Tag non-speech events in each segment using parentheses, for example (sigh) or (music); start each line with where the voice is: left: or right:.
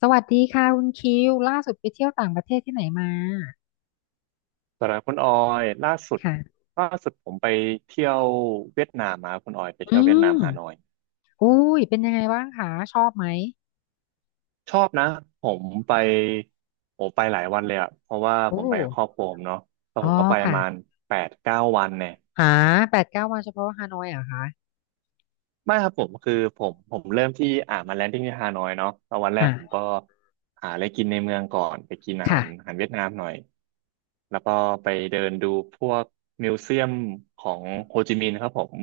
left: สวัสดีค่ะคุณคิวล่าสุดไปเที่ยวต่างประเทศที่ไหนมา
right: สำหรับคุณออยล่าสุด
left: ค่ะ
right: ผมไปเที่ยวเวียดนามมาครับคุณออยไป
left: อื
right: เที่ยวเวียดนาม
left: ม
right: ฮานอย
left: อุ้ยเป็นยังไงบ้างคะชอบไหม
right: ชอบนะผมไปโอ้ไปหลายวันเลยอะเพราะว่า
left: โอ้
right: ผมไปกับครอบครัวผมเนาะแล้ว
left: อ๋
right: ผ
left: อ
right: มก็ไปประ
left: ค่ะ
right: มาณ8-9 วันเนี่ย
left: หาแปดเก้าวันเฉพาะฮานอยเหรอคะ
right: ไม่ครับผมคือผมเริ่มที่มาแลนดิ้งที่ฮานอยเนาะแล้ววันแรกผม
left: อ่า
right: ก็หาอะไรกินในเมืองก่อนไปกินอาหา
left: ค่ะ
right: รเวียดนามหน่อย แล้วก็ไปเดินดูพวกมิวเซียมของโฮจิมินห์ครับผม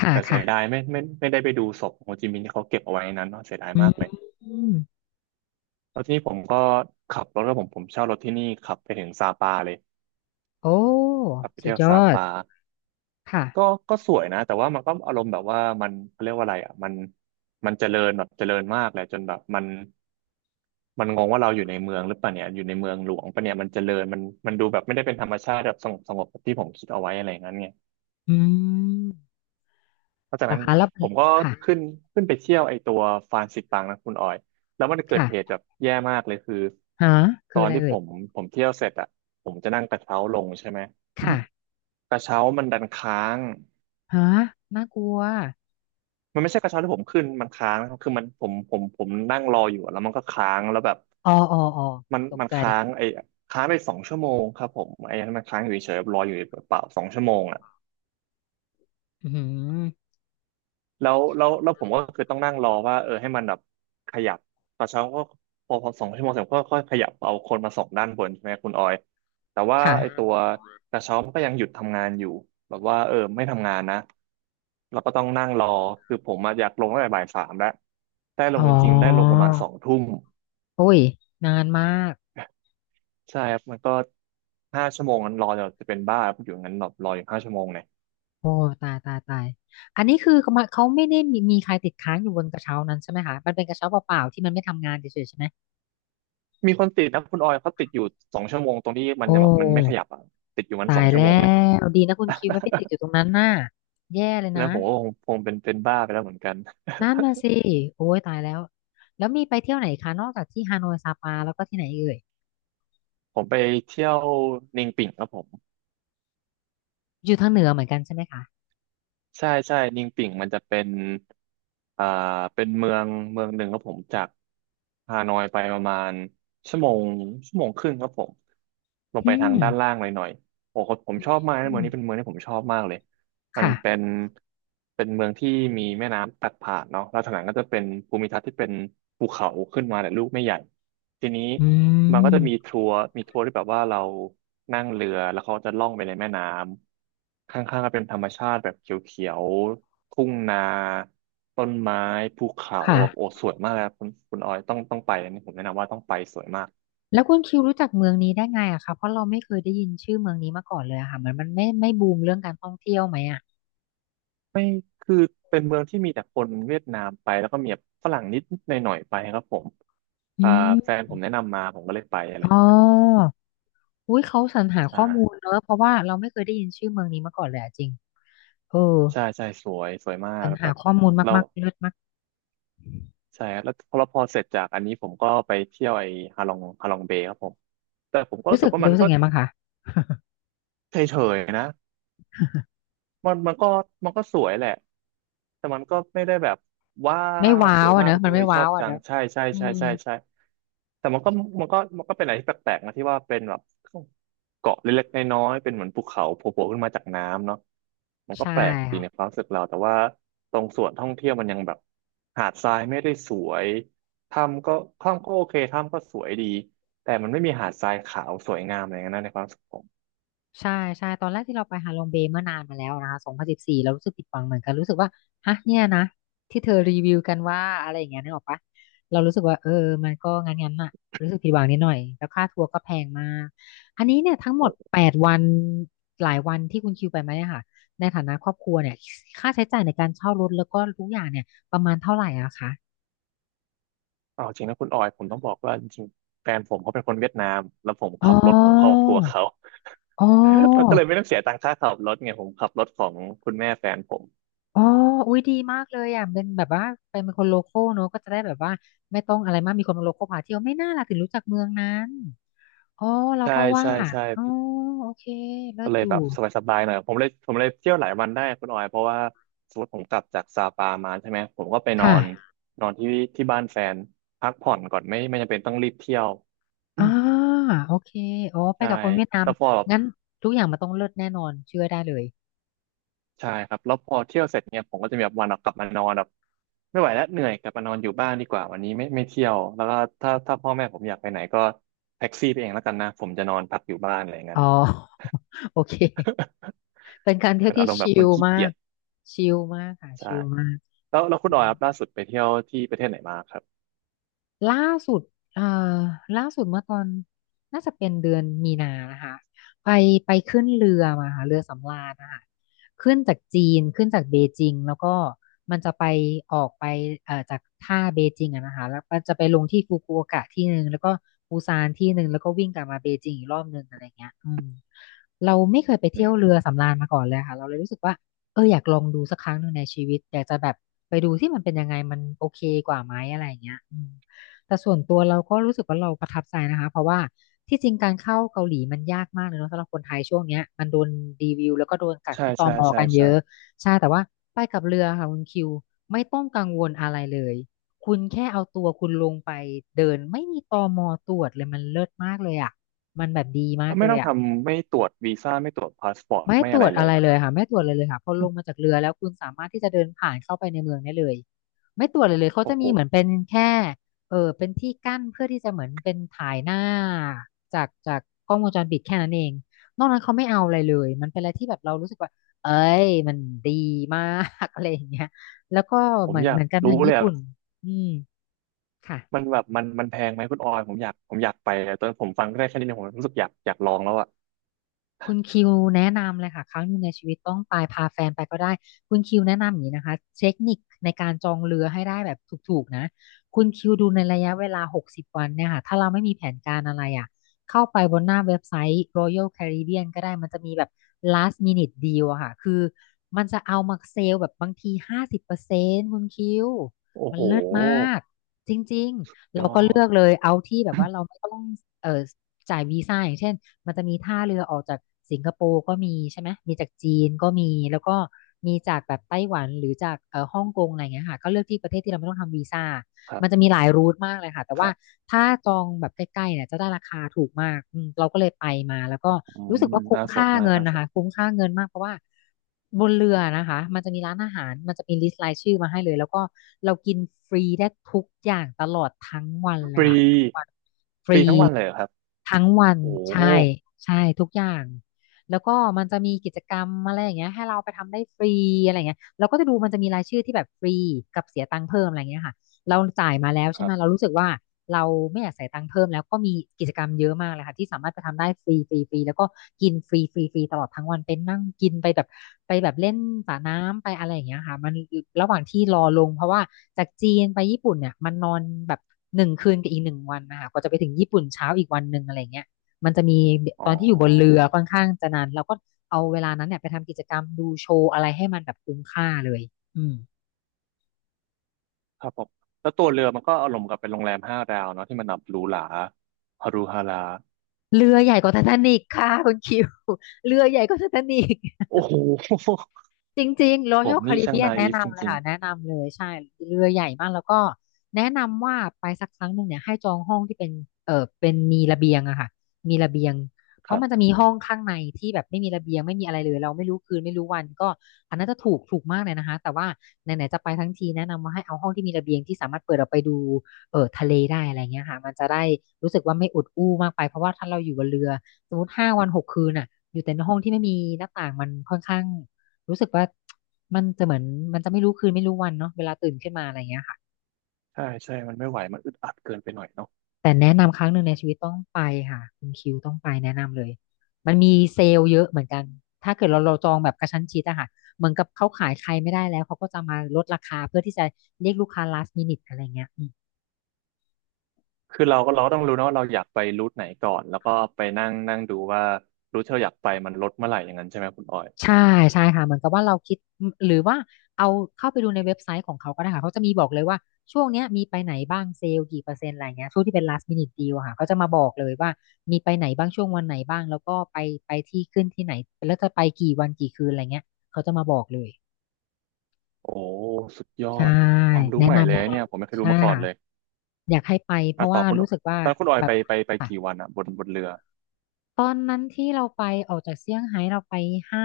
left: ค่ะ
right: แต่เสียดาย
left: ค่ะ
right: ไม่ไม่ได้ไปดูศพของโฮจิมินห์ที่เขาเก็บเอาไว้นนั้นเนาะเสียดาย
left: อื
right: มากเลย
left: ม
right: แล้วทีนี้ผมก็ขับรถแล้วผมเช่ารถที่นี่ขับไปถึงซาปาเลย
left: โอ้
right: ขับไป
left: สุ
right: เที่
left: ด
right: ยว
left: ยอ
right: ซา
left: ด
right: ปา
left: ค่ะ
right: ก็สวยนะแต่ว่ามันก็อารมณ์แบบว่ามันเขาเรียกว่าอะไรอ่ะมันเจริญแบบเจริญมากเลยจนแบบมันงงว่าเราอยู่ในเมืองหรือเปล่าเนี่ยอยู่ในเมืองหลวงปะเนี่ยมันเจริญมันดูแบบไม่ได้เป็นธรรมชาติแบบสงบแบบที่ผมคิดเอาไว้อะไรอย่างนั้นไง
left: อืม
right: หลังจาก
left: รา
right: นั้น
left: คาแล้ว
right: ผมก็
left: ค่ะ
right: ขึ้นไปเที่ยวไอตัวฟานสิปังนะคุณออยแล้วมันเกิดเหตุ
left: ค่ะ
right: แบบแย่มากเลยคือ
left: ฮะ
right: ต
left: คือ
right: อ
left: อะ
right: น
left: ไร
right: ที่
left: เอ่
right: ผ
left: ย
right: มเที่ยวเสร็จอ่ะผมจะนั่งกระเช้าลงใช่ไหม
left: ค่ะ
right: กระเช้ามันดันค้าง
left: ฮะน่ากลัว
right: มันไม่ใช่กระเช้าที่ผมขึ้นมันค้างนะครับคือมันผมนั่งรออยู่แล้วมันก็ค้างแล้วแบบ
left: อ๋ออ๋ออ๋อ
right: มัน
left: ตกใจ
right: ค้างไอ้ค้างไปสองชั่วโมงครับผมไอ้นั้นมันค้างอยู่เฉยๆรออยู่เปล่าสองชั่วโมงอ่ะ
left: อืม
right: แล้วผมก็คือต้องนั่งรอว่าเออให้มันแบบขยับตอนเช้าก็พอสองชั่วโมงเสร็จก็ค่อยขยับเอาคนมาส่งด้านบนใช่ไหมคุณออยแต่ว่า
left: ค่ะ
right: ไอ้ตัวกระเช้ามันก็ยังหยุดทำงานอยู่แบบว่าเออไม่ทำงานนะเราก็ต้องนั่งรอคือผมอะอยากลงตั้งแต่บ่าย 3แล้วได้ล
left: อ๋
right: ง
left: อ
right: จริงๆได้ลงประมาณ2 ทุ่ม
left: โอ้ยนานมาก
right: ใช่ครับมันก็ห้าชั่วโมงนั้นรอจะเป็นบ้าอยู่งั้นแบบรออยู่ห้าชั่วโมงเนี่ย
left: โอ้ตายตายตายอันนี้คือเขามาเขาไม่ได้มีใครติดค้างอยู่บนกระเช้านั้นใช่ไหมคะมันเป็นกระเช้าเปล่าๆที่มันไม่ทำงานเฉยๆใช่ไหม
right: มีคนติดนะคุณออยเขาติดอยู่สองชั่วโมงตรงที่มัน
left: โอ้
right: ยังแบบมันไม่ขยับอะติดอยู่มันส
left: ตา
right: อง
left: ย
right: ชั่วโมง
left: แล้
right: เลย
left: วดีนะคุณคิวไม่ไปติดอยู่ตรงนั้นน่ะแย่เลย
right: อันนั้
left: นะ
right: นผมก็คงเป็นบ้าไปแล้วเหมือนกัน
left: นั่นน่ะสิโอ้ยตายแล้วแล้วมีไปเที่ยวไหนคะนอกจากที่ฮานอยซาปาแล้วก็ที่ไหนเอ่ย
right: (laughs) ผมไปเที่ยวนิงปิ่งครับผม
left: อยู่ทางเหนือเหมือนกันใช่ไหมคะ
right: ใช่ใช่นิงปิ่งมันจะเป็นอ่าเป็นเมืองหนึ่งครับผมจากฮานอยไปประมาณชั่วโมงครึ่งครับผมลง
left: อื
right: ไปทาง
left: ม
right: ด้านล่างหน่อยโอ้โหผมชอบมากนะ
left: อื
right: เมืองนี้เป็นเมื
left: ม
right: องที่ผมชอบมากเลยมัน
left: ค่ะ
right: เป็นเมืองที่มีแม่น้ำตัดผ่านเนาะแล้วทางหลังก็จะเป็นภูมิทัศน์ที่เป็นภูเขาขึ้นมาแต่ลูกไม่ใหญ่ ทีนี้
left: อื
right: มันก็จะมี
left: ม
right: ทัวร์ที่แบบว่าเรานั่งเรือแล้วเขาจะล่องไปในแม่น้ำข้างๆก็เป็นธรรมชาติแบบเขียวๆทุ่งนาต้นไม้ภูเขา
left: ค่ะ
right: แบบโอ้สวยมากเลยครับคุณออยต้องไปอันนี้ผมแนะนำว่าต้องไปสวยมาก
left: แล้วคุณคิวรู้จักเมืองนี้ได้ไงอะคะเพราะเราไม่เคยได้ยินชื่อเมืองนี้มาก่อนเลยอะค่ะเหมือนมันไม่บูมเรื่องการท่องเที่ยวไหมอะ
right: คือเป็นเมืองที่มีแต่คนเวียดนามไปแล้วก็มีแบบฝรั่งนิดหน่อยๆไปครับผม
left: อื
right: อ่าแฟ
left: ม
right: นผมแนะนำมาผมก็เลยไปอะไรอ
left: อ๋
right: ย่างนั้น
left: ออุ้ยเขาสรรหา
right: ใช่
left: ข้อมูลเนอะเพราะว่าเราไม่เคยได้ยินชื่อเมืองนี้มาก่อนเลยอะจริงเออ
right: ใช่ใช่สวยสวยมา
left: ส
right: ก
left: รร
right: แบ
left: หา
right: บ
left: ข้อมูล
right: แล้ว
left: มากๆเลิศมาก
right: ใช่ครับแล้วพอเสร็จจากอันนี้ผมก็ไปเที่ยวไอ้ฮาลองเบย์ครับผมแต่ผมก็รู้
left: รู้
right: สึ
left: สึ
right: ก
left: ก
right: ว่ามัน
left: รู้สึ
right: ก็
left: กไงบ้างคะ (laughs)
right: เฉยๆนะ มันก็สวยแหละแต่มันก็ไม่ได้แบบว้า
left: ไม่
right: ว
left: ว้า
right: สว
left: ว
right: ย
left: อะ
right: มา
left: เน
right: ก
left: อะมั
right: เล
left: น
right: ย
left: ไม่
right: ชอ
left: ว้าว
right: บ
left: อะ
right: จั
left: เน
right: ง
left: อะ
right: ใช่ใช่
left: อื
right: ใช่
left: ม
right: ใช่ใช่แต่มันก็เป็นอะไรที่แปลกๆนะที่ว่าเป็นแบบเกาะเล็กๆน้อยๆเป็นเหมือนภูเขาโผล่ๆขึ้นมาจากน้ำเนาะมันก็
left: ใช่
right: แปลกดีในค
left: ค่ะ
right: วามรู้สึกเราแต่ว่าตรงส่วนท่องเที่ยวมันยังแบบหาดทรายไม่ได้สวยถ้ำก็โอเคถ้ำก็สวยดีแต่มันไม่มีหาดทรายขาวสวยงามอะไรอย่างนั้นนะในความรู้สึกผ
left: ใช่ใช่ตอนแรกที่เราไปฮาลอมเบย์เมื่อนานมาแล้วนะคะ2014เรารู้สึกผิดหวังเหมือนกันรู้สึกว่าฮะเนี่ยนะที่เธอรีวิวกันว่าอะไรอย่างเงี้ยนึกออกปะเรารู้สึกว่าเออมันก็งั้นงั้นอะรู้สึกผิดหวังนิดหน่อยแล้วค่าทัวร์ก็แพงมากอันนี้เนี่ยทั้งหมด
right: ม
left: แปดวันหลายวันที่คุณคิวไปมาเนี่ยค่ะในฐานะครอบครัวเนี่ยค่าใช้จ่ายในการเช่ารถแล้วก็ทุกอย่างเนี่ยประมาณเท่าไหร่อะคะ
right: เอาจริงนะคุณออยผมต้องบอกว่าจริงๆแฟนผมเขาเป็นคนเวียดนามแล้วผม
left: อ๋
right: ขับรถของครอบ
left: อ
right: ครัวเขา
left: อ๋อ
right: (laughs) มันก็เลยไม่ต้องเสียตังค่าขับรถไงผมขับรถของคุณแม่แฟนผม
left: อ๋ออุ้ยดีมากเลยอ่ะเป็นแบบว่าเป็นคนโลคอลเนอะก็จะได้แบบว่าไม่ต้องอะไรมากมีคนโลคอลพาเที่ยวไม่น่าล่ะถึงรู้จักเมืองนั้นอ๋อเรา
right: ใช่
left: ก็ว่า
right: ใช่ใช่
left: อ๋อโอเคเลิ
right: ก็
left: ศ
right: เลย
left: อยู่
right: แบบสบายๆหน่อยผมเลยเที่ยวหลายวันได้คุณออยเพราะว่าสมมติผมกลับจากซาปามาใช่ไหมผมก็ไปนอ
left: ค่ะ
right: นนอนที่บ้านแฟนพักผ่อนก่อนไม่จำเป็นต้องรีบเที่ยว
left: อ่า
right: (coughs)
left: โอเคอ๋อ
right: (clears throat)
left: ไป
right: ใช่
left: กับคนเวียดนาม
right: แล้วพอ
left: งั้นทุกอย่างมันต้องเลิศแน่นอนเชื่อได้เลย
right: ใช่ครับแล้วพอเที่ยวเสร็จเนี่ยผมก็จะมีแบบวันออกกลับมานอนแบบไม่ไหวแล้วเหนื่อยกลับมานอนอยู่บ้านดีกว่าวันนี้ไม่เที่ยวแล้วก็ถ้าพ่อแม่ผมอยากไปไหนก็แท็กซี่ไปเองแล้วกันนะผมจะนอนพักอยู่บ้านอะไรอย่าง
left: อ๋
right: นั้
left: อ
right: น
left: (laughs) โอเค
right: (laughs)
left: เป็นการเที่ย
right: เป็
left: ว
right: นอา
left: ที่
right: รมณ์แบ
left: ชิ
right: บคน
left: ล
right: ขี้
left: มา
right: เกีย
left: ก
right: จ
left: ชิลมากค่ะ
right: ใช่
left: ชิลมาก
right: แล้วคุณออยครับล่าสุดไปเที่ยวที่ประเทศไหนมาครับ
left: ล่าสุดเอ่อล่าสุดเมื่อตอนน่าจะเป็นเดือนมีนานะคะไปขึ้นเรือมาค่ะเรือสำราญนะคะขึ้นจากจีนขึ้นจากเบจิงแล้วก็มันจะไปออกไปจากท่าเบจิงอะนะคะแล้วก็จะไปลงที่ฟุกุโอกะที่หนึ่งแล้วก็ปูซานที่หนึ่งแล้วก็วิ่งกลับมาเบจิงอีกรอบหนึ่งอะไรเงี้ยอืมเราไม่เคยไป
right: อื
left: เที่ยว
right: ม
left: เรือสำราญมาก่อนเลยค่ะเราเลยรู้สึกว่าเอออยากลองดูสักครั้งหนึ่งในชีวิตอยากจะแบบไปดูที่มันเป็นยังไงมันโอเคกว่าไหมอะไรอย่างเงี้ยอืม แต่ส่วนตัวประทับใจนะคะเพราะว่าที่จริงการเข้าเกาหลีมันยากมากเลยเนาะสำหรับคนไทยช่วงเนี้ยมันโดนดีวิวแล้วก็โดนกัก
right: ใช่
left: ที่ต
right: ใช่
left: ม
right: ใช่
left: กันเย
right: ใช่
left: อะใช่แต่ว่าไปกับเรือค่ะคุณคิวไม่ต้องกังวลอะไรเลยคุณแค่เอาตัวคุณลงไปเดินไม่มีตมตรวจเลยมันเลิศมากเลยอ่ะมันแบบดีมา
right: อ
left: ก
right: ไม่
left: เลย
right: ต้อง
left: อ่ะ
right: ทำไม่ตรวจวีซ่าไม่ตรวจพาสปอร์ต
left: ไม่
right: ไม่
left: ตร
right: อะไร
left: วจ
right: เล
left: อะ
right: ย
left: ไร
right: เหรอ
left: เล
right: ค
left: ย
right: รั
left: ค่ะ
right: บ
left: ไม่ตรวจเลยค่ะพอลงมาจากเรือแล้วคุณสามารถที่จะเดินผ่านเข้าไปในเมืองได้เลยไม่ตรวจเลยเขา
right: โอ้
left: จะ
right: โห
left: มีเหมือนเป็นแค่เออเป็นที่กั้นเพื่อที่จะเหมือนเป็นถ่ายหน้าจากกล้องวงจรปิดแค่นั้นเองนอกนั้นเขาไม่เอาอะไรเลยมันเป็นอะไรที่แบบเรารู้สึกว่าเอ้ยมันดีมาก (laughs) อะไรอย่างเงี้ยแล้วก็
right: ผ
left: เห
right: ม
left: มือน
right: อยา
left: เห
right: ก
left: มือนกัน
right: รู้
left: ทาง
right: เล
left: ญี่
right: ยอะ
left: ปุ่นอืม
right: มั
left: ค่ะ
right: นแบบมันแพงไหมคุณออยผมอยากไปอะตอนผมฟังได้แค่นี้เนี่ยผมรู้สึกอยากลองแล้วอ่ะ
left: คุณคิวแนะนำเลยค่ะครั้งหนึงในชีวิตต้องไปพาแฟนไปก็ได้คุณคิวแนะนำอย่างนี้นะคะเทคนิคในการจองเรือให้ได้แบบถูกๆนะคุณคิวดูในระยะเวลา60วันเนี่ยค่ะถ้าเราไม่มีแผนการอะไรอ่ะเข้าไปบนหน้าเว็บไซต์ Royal Caribbean ก็ได้มันจะมีแบบ last minute deal อะค่ะคือมันจะเอามาเซลแบบบางที50%คุณคิว
right: โอ้
left: มัน
right: โห
left: เลิศมากจริงๆ
right: ย
left: เรา
right: อ
left: ก็เลือกเล
right: ด
left: ยเอาที่แบบว่าเราไม่ต้องเอ่อจ่ายวีซ่าอย่างเช่น มันจะมีท่าเรือออกจากสิงคโปร์ก็มีใช่ไหมมีจากจีนก็มีแล้วก็มีจากแบบไต้หวันหรือจากฮ่องกงอะไรเงี้ยค่ะก็เลือกที่ประเทศที่เราไม่ต้องทำวีซ่า
right: ครั
left: มันจะ
right: บ
left: มีหลายรูทมากเลยค่ะแต่
right: ค
left: ว่า
right: รับ
left: ถ้าจองแบบใกล้ๆเนี่ยจะได้ราคาถูกมากเราก็เลยไปมาแล้วก็
right: อื
left: รู้
right: ม
left: สึกว่าคุ้ม
right: น่าส
left: ค่า
right: นมาก
left: เงิน
right: น่า
left: นะ
right: สน
left: คะบนเรือนะคะมันจะมีร้านอาหารมันจะมีลิสต์รายชื่อมาให้เลยแล้วก็เรากินฟรีได้ทุกอย่างตลอดทั้งวันเล
right: ฟ
left: ย
right: รี
left: ค่ะ
right: ฟรีทั้งวันเลยเหรอครับ
left: ทั้งวัน
right: โอ้
left: ใช่ใช่ทุกอย่างแล้วก็มันจะมีกิจกรรมอะไรอย่างเงี้ยให้เราไปทำได้ฟรีอะไรอย่างเงี้ยเราก็จะดูมันจะมีรายชื่อที่แบบฟรีกับเสียตังค์เพิ่มอะไรอย่างเงี้ยค่ะ เราจ่ายมาแล้ว
right: ค
left: ใช่ไห
right: รั
left: มเรา
right: บ
left: รู้สึกว่าเราไม่อยากใส่ยตังค์เพิ่มแล้วก็มีกิจกรรมเยอะมากเลยค่ะที่สามารถไปทำได้ฟรีฟรีฟรีแล้วก็กินฟรีฟรีฟรีตลอดทั้งวันเป็นนั่งกินไปแบบไปแบบเล่นสระน้ำไปอะไรอย่างเงี้ยค่ะมันระหว่างที่รอลงเพราะว่าจากจีนไปญี่ปุ่นเนี่ยมันนอนแบบหนึ่งคืนกับอีกหนึ่งวันนะคะกว่าจะไปถึงญี่ปุ่นเช้าอีกวันหนึ่งอะไรเงี้ยมันจะมี
right: อ๋อ
left: ตอนที่อยู่บนเรือค่อนข้างจะนานเราก็เอาเวลานั้นเนี่ยไปทำกิจกรรมดูโชว์อะไรให้มันแบบคุ้มค่าเลยอืม
right: ครับผมแล้วตัวเรือมันก็อารมณ์กับเป็นโรงแรมห้าดาวเนาะที่มันแบบหรูหราฮารุฮารา
left: เรือใหญ่กว่าไททานิคค่ะคุณคิว (laughs) เรือใหญ่กว่าไททานิค
right: โอ้โห
left: จริงๆ
right: (laughs) ผม
left: Royal
right: นี่ช่าง
left: Caribbean
right: นา
left: แนะ
right: อีฟจ
left: นำเลย
right: ริง
left: ค่ะแนะนำเลยใช่เรือใหญ่มากแล้วก็แนะนำว่าไปสักครั้งหนึ่งเนี่ยให้จองห้องที่เป็นเป็นมีระเบียงอะค่ะมีระเบียง
right: ๆ
left: เพ
right: ค
left: ราะ
right: รับ
left: มันจะมีห้องข้างในที่แบบไม่มีระเบียงไม่มีอะไรเลยเราไม่รู้คืนไม่รู้วันก็อันนั้นจะถูกถูกมากเลยนะคะแต่ว่าไหนๆจะไปทั้งทีแนะนำว่าให้เอาห้องที่มีระเบียงที่สามารถเปิดออกไปดูทะเลได้อะไรเงี้ยค่ะมันจะได้รู้สึกว่าไม่อุดอู้มากไปเพราะว่าถ้าเราอยู่บนเรือสมมติ5 วัน 6 คืนอะอยู่แต่ในห้องที่ไม่มีหน้าต่างมันค่อนข้าง รู้สึกว่ามันจะเหมือนมันจะไม่รู้คืนไม่รู้วันเนาะเวลาตื่นขึ้นมาอะไรเงี้ยค่ะ
right: ใช่ใช่มันไม่ไหวมันอึดอัดเกินไปหน่อยเนาะ
left: แต่แนะนำครั้งหนึ่งในชีวิตต้องไปค่ะคุณคิวต้องไปแนะนำเลยมันมีเซลล์เยอะเหมือนกันถ้าเกิดเราจองแบบกระชั้นชิดอะค่ะเหมือนกับเขาขายใครไม่ได้แล้วเขาก็จะมาลดราคาเพื่อที่จะเรียกลูกค้า last minute อะไรเงี้ย
right: คือเราก็ต้องรู้นะว่าเราอยากไปรูทไหนก่อนแล้วก็ไปนั่งนั่งดูว่ารูทที่เราอยากไปมันลดเมื่อไหร่อย่างนั้นใช่ไหมคุณออย
left: ใช่ใช่ค่ะเหมือนกับว่าเราคิดหรือว่าเอาเข้าไปดูในเว็บไซต์ของเขาก็ได้ค่ะเขาจะมีบอกเลยว่าช่วงเนี้ยมีไปไหนบ้างเซลล์กี่เปอร์เซ็นต์อะไรเงี้ยช่วงที่เป็น last minute deal อะค่ะเขาจะมาบอกเลยว่ามีไปไหนบ้างช่วงวันไหนบ้างแล้วก็ไปที่ขึ้นที่ไหนแล้วจะไปกี่วันกี่คืนอะไรเงี้ยเขาจะมาบอกเลย
right: โอ้สุดยอ
left: ใช่
right: ดความรู้
left: แนะ
right: ใหม่เล
left: นำ
right: ย
left: แนะน
right: เนี่ยผมไม่เค
left: ำ
right: ย
left: ใช่
right: รู้มาก่อน
left: ค่ะ
right: เลย
left: อยากให้ไปเพ
right: อ่ะ
left: ราะ
right: ต่อ
left: ว่า
right: คุณ
left: รู้สึกว่า
right: ตอนคุณออย
left: แบ
right: ไป
left: บ
right: ไปไป
left: ค่ะ
right: กี่วันอ่ะบนเรือ
left: ตอนนั้นที่เราไปออกจากเซี่ยงไฮ้เราไปห้า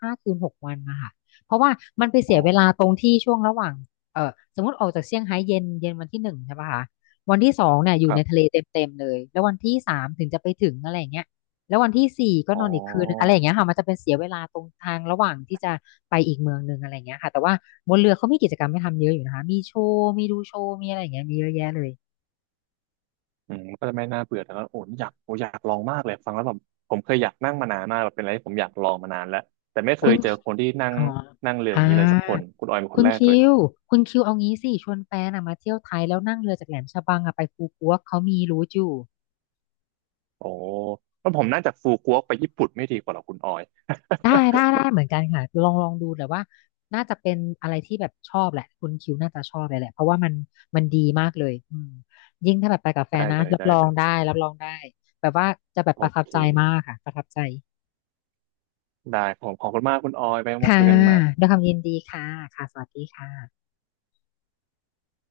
left: ห้าคืนหกวันนะคะเพราะว่ามันไป
right: อ๋อ
left: เสียเวลาตรงที่ช่วงระหว่างสมมติออกจากเซี่ยงไฮ้เย็นเย็นวันที่หนึ่งใช่ปะคะวันที่สองเนี่ยอ
right: ค
left: ยู่
right: รั
left: ในทะเล
right: บ
left: เต็มเต็มเลยแล้ววันที่สามถึงจะไปถึงอะไรอย่างเงี้ยแล้ววันที่สี่ก็น
right: อ๋
left: อนอีกคืนอะไร
right: อ
left: อย่างเงี้ยค่ะมันจะเป็นเสียเวลาตรงทางระหว่างที่จะไปอีกเมืองหนึ่งอะไรอย่างเงี้ยค่ะแต่ว่าบนเรือเขามีกิจกรรมให้ทำเยอะอยู่นะคะมีโชว์มีดูโชว์มีอะไรอย่างเงี้ยมีเยอะแยะเลย
right: อืมก็จะไม่น่าเบื่อแต่ก็โอ้อยากลองมากเลยฟังแล้วแบบผมเคยอยากนั่งมานานมากแบบเป็นอะไรที่ผมอยากลองมานานแล้วแต่ไม่เค
left: คุ
right: ย
left: ณ
right: เจอคนที่นั่ง
left: อ๋อ
right: นั่งเรืออย่า
left: อ่า
right: งนี้เลยสักคนคุณออยเป็นค
left: คุ
right: น
left: ณ
right: แรกเล
left: คิ
right: ย
left: วคุณคิวเอางี้สิชวนแฟนอะมาเที่ยวไทยแล้วนั่งเรือจากแหลมฉบังอะไปภูกัวเขามีรู้อยู่
right: โอ้แล้วผมน่าจะฟูกัวไปญี่ปุ่นไม่ดีกว่าหรอคุณออย
left: ได้ได้ได้เหมือนกันค่ะลองลองดูแต่ว่าน่าจะเป็นอะไรที่แบบชอบแหละคุณคิวน่าจะชอบเลยแหละเพราะว่ามันมันดีมากเลยยิ่งถ้าแบบไปกับ
right: (laughs)
left: แฟน
right: ได้
left: นะ
right: เลย
left: รับ
right: ได้
left: รอ
right: เล
left: งได้
right: ย
left: รับรองได้แบบว่าจะแบบ
right: โอ
left: ประทับ
right: เค
left: ใจมากค่ะประทับใจ
right: ได้ผมขอบคุณมากคุณออยไปมา
left: ค่ะ
right: คุยกันใหม่
left: ด้วยความยินดีค่ะค่ะสวัสดีค่ะ